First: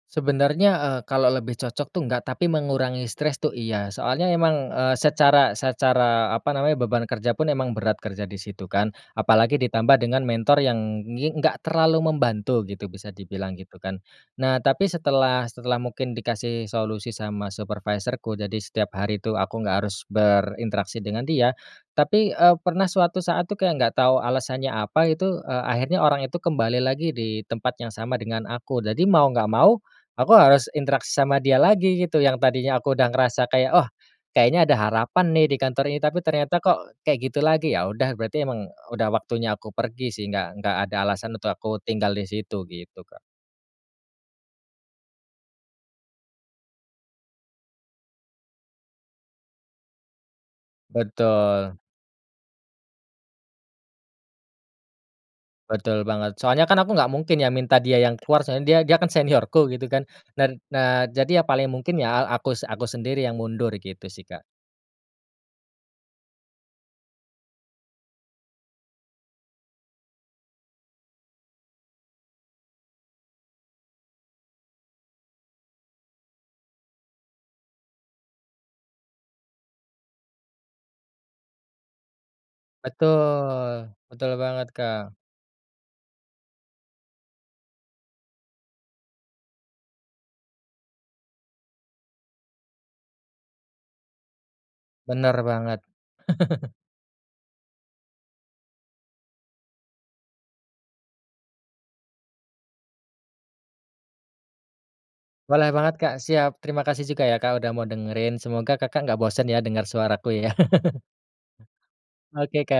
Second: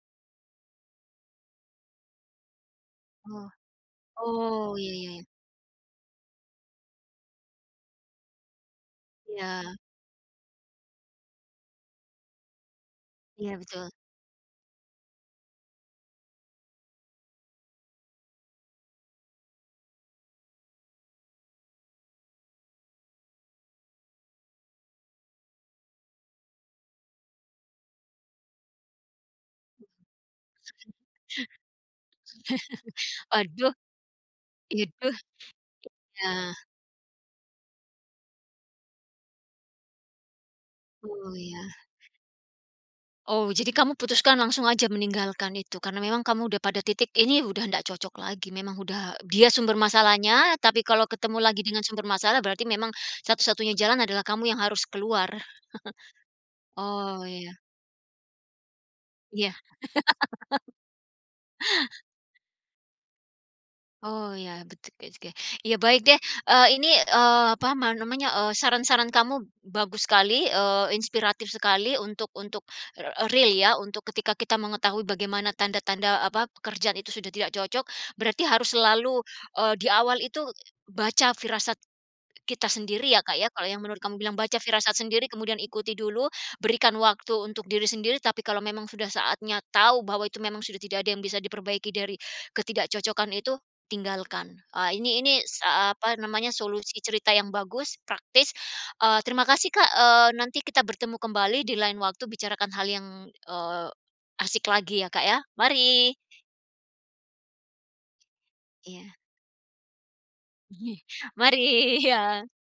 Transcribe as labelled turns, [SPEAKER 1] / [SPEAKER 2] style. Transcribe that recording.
[SPEAKER 1] Sebenarnya, eee, kalau lebih cocok tuh, enggak. Tapi mengurangi stress
[SPEAKER 2] Oh.
[SPEAKER 1] tuh, iya. Soalnya emang,
[SPEAKER 2] Oh, iya
[SPEAKER 1] eee,
[SPEAKER 2] iya iya.
[SPEAKER 1] secara secara, apa namanya, beban kerja pun emang berat kerja di situ, kan. Apalagi
[SPEAKER 2] Iya.
[SPEAKER 1] ditambah dengan mentor yang ngi enggak terlalu membantu gitu, bisa dibilang
[SPEAKER 2] Iya,
[SPEAKER 1] gitu,
[SPEAKER 2] betul.
[SPEAKER 1] kan. Nah, tapi setelah setelah mungkin dikasih solusi sama supervisorku, jadi setiap hari itu aku gak harus berinteraksi dengan dia. Tapi, eee, pernah suatu saat tuh, kayak gak tau alasannya apa itu, eee, akhirnya orangnya itu kembali lagi di tempat yang sama dengan aku. Jadi mau gak mau, aku harus interaksi sama dia lagi, gitu. Yang tadinya aku udah ngerasa kayak,
[SPEAKER 2] Aduh.
[SPEAKER 1] "Oh, kayaknya ada
[SPEAKER 2] Gitu.
[SPEAKER 1] harapan nih, di kantor ini." Tapi
[SPEAKER 2] Iya.
[SPEAKER 1] ternyata kok kayak gitu lagi. Ya udah, berarti emang udah waktunya aku pergi sih. Enggak enggak ada alasan
[SPEAKER 2] Oh,
[SPEAKER 1] untuk
[SPEAKER 2] iya.
[SPEAKER 1] aku tinggal di situ, gitu, Kak.
[SPEAKER 2] Oh, jadi kamu putuskan langsung aja meninggalkan itu karena memang kamu udah pada titik, ini udah nggak cocok lagi, memang udah dia sumber masalahnya, tapi kalau ketemu lagi
[SPEAKER 1] Betul.
[SPEAKER 2] dengan sumber masalah, berarti memang satu-satunya jalan, adalah kamu yang harus keluar.
[SPEAKER 1] Betul banget. Soalnya kan aku nggak
[SPEAKER 2] Oh,
[SPEAKER 1] mungkin ya,
[SPEAKER 2] ya.
[SPEAKER 1] minta dia yang keluar. Soalnya dia dia kan
[SPEAKER 2] Iya.
[SPEAKER 1] seniorku, gitu kan. Dan nah, jadi ya paling mungkin ya al akus aku sendiri yang mundur. Gitu sih,
[SPEAKER 2] Oh,
[SPEAKER 1] Kak.
[SPEAKER 2] ya. Bet oke oke. Iya, baik deh. Eee, ini, eee, apa man namanya, eee, saran-saran kamu bagus sekali, eee, inspiratif sekali untuk untuk, r real ya. Untuk ketika kita mengetahui bagaimana tanda-tanda, eee, apa, pekerjaan itu sudah tidak cocok. Berarti harus selalu, eee, di awal itu baca firasat kita sendiri ya, Kak, ya? Kalau yang
[SPEAKER 1] Betul
[SPEAKER 2] menurut kamu
[SPEAKER 1] betul
[SPEAKER 2] bilang, "Baca
[SPEAKER 1] banget,
[SPEAKER 2] firasat
[SPEAKER 1] Kak.
[SPEAKER 2] sendiri, kemudian ikuti dulu, berikan waktu untuk diri sendiri, tapi kalau memang sudah saatnya tahu bahwa, itu memang sudah tidak ada yang bisa diperbaiki dari ketidakcocokan itu, tinggalkan." Ah, Ini
[SPEAKER 1] Bener
[SPEAKER 2] ini
[SPEAKER 1] banget.
[SPEAKER 2] sa apa namanya, solusi cerita yang bagus, praktis. Eee, terima kasih, Kak, eee, nanti kita bertemu kembali, dilain waktu bicarakan hal yang, eee, asik lagi ya, Kak, ya.
[SPEAKER 1] Boleh banget, Kak.
[SPEAKER 2] Mari.
[SPEAKER 1] Siap. Terima kasih juga ya, Kak, udah mau dengerin. Semoga Kakak
[SPEAKER 2] Iya.
[SPEAKER 1] nggak bosen ya, dengar suaraku ya.
[SPEAKER 2] Iye. Mari. Iya.
[SPEAKER 1] Oke, Kak.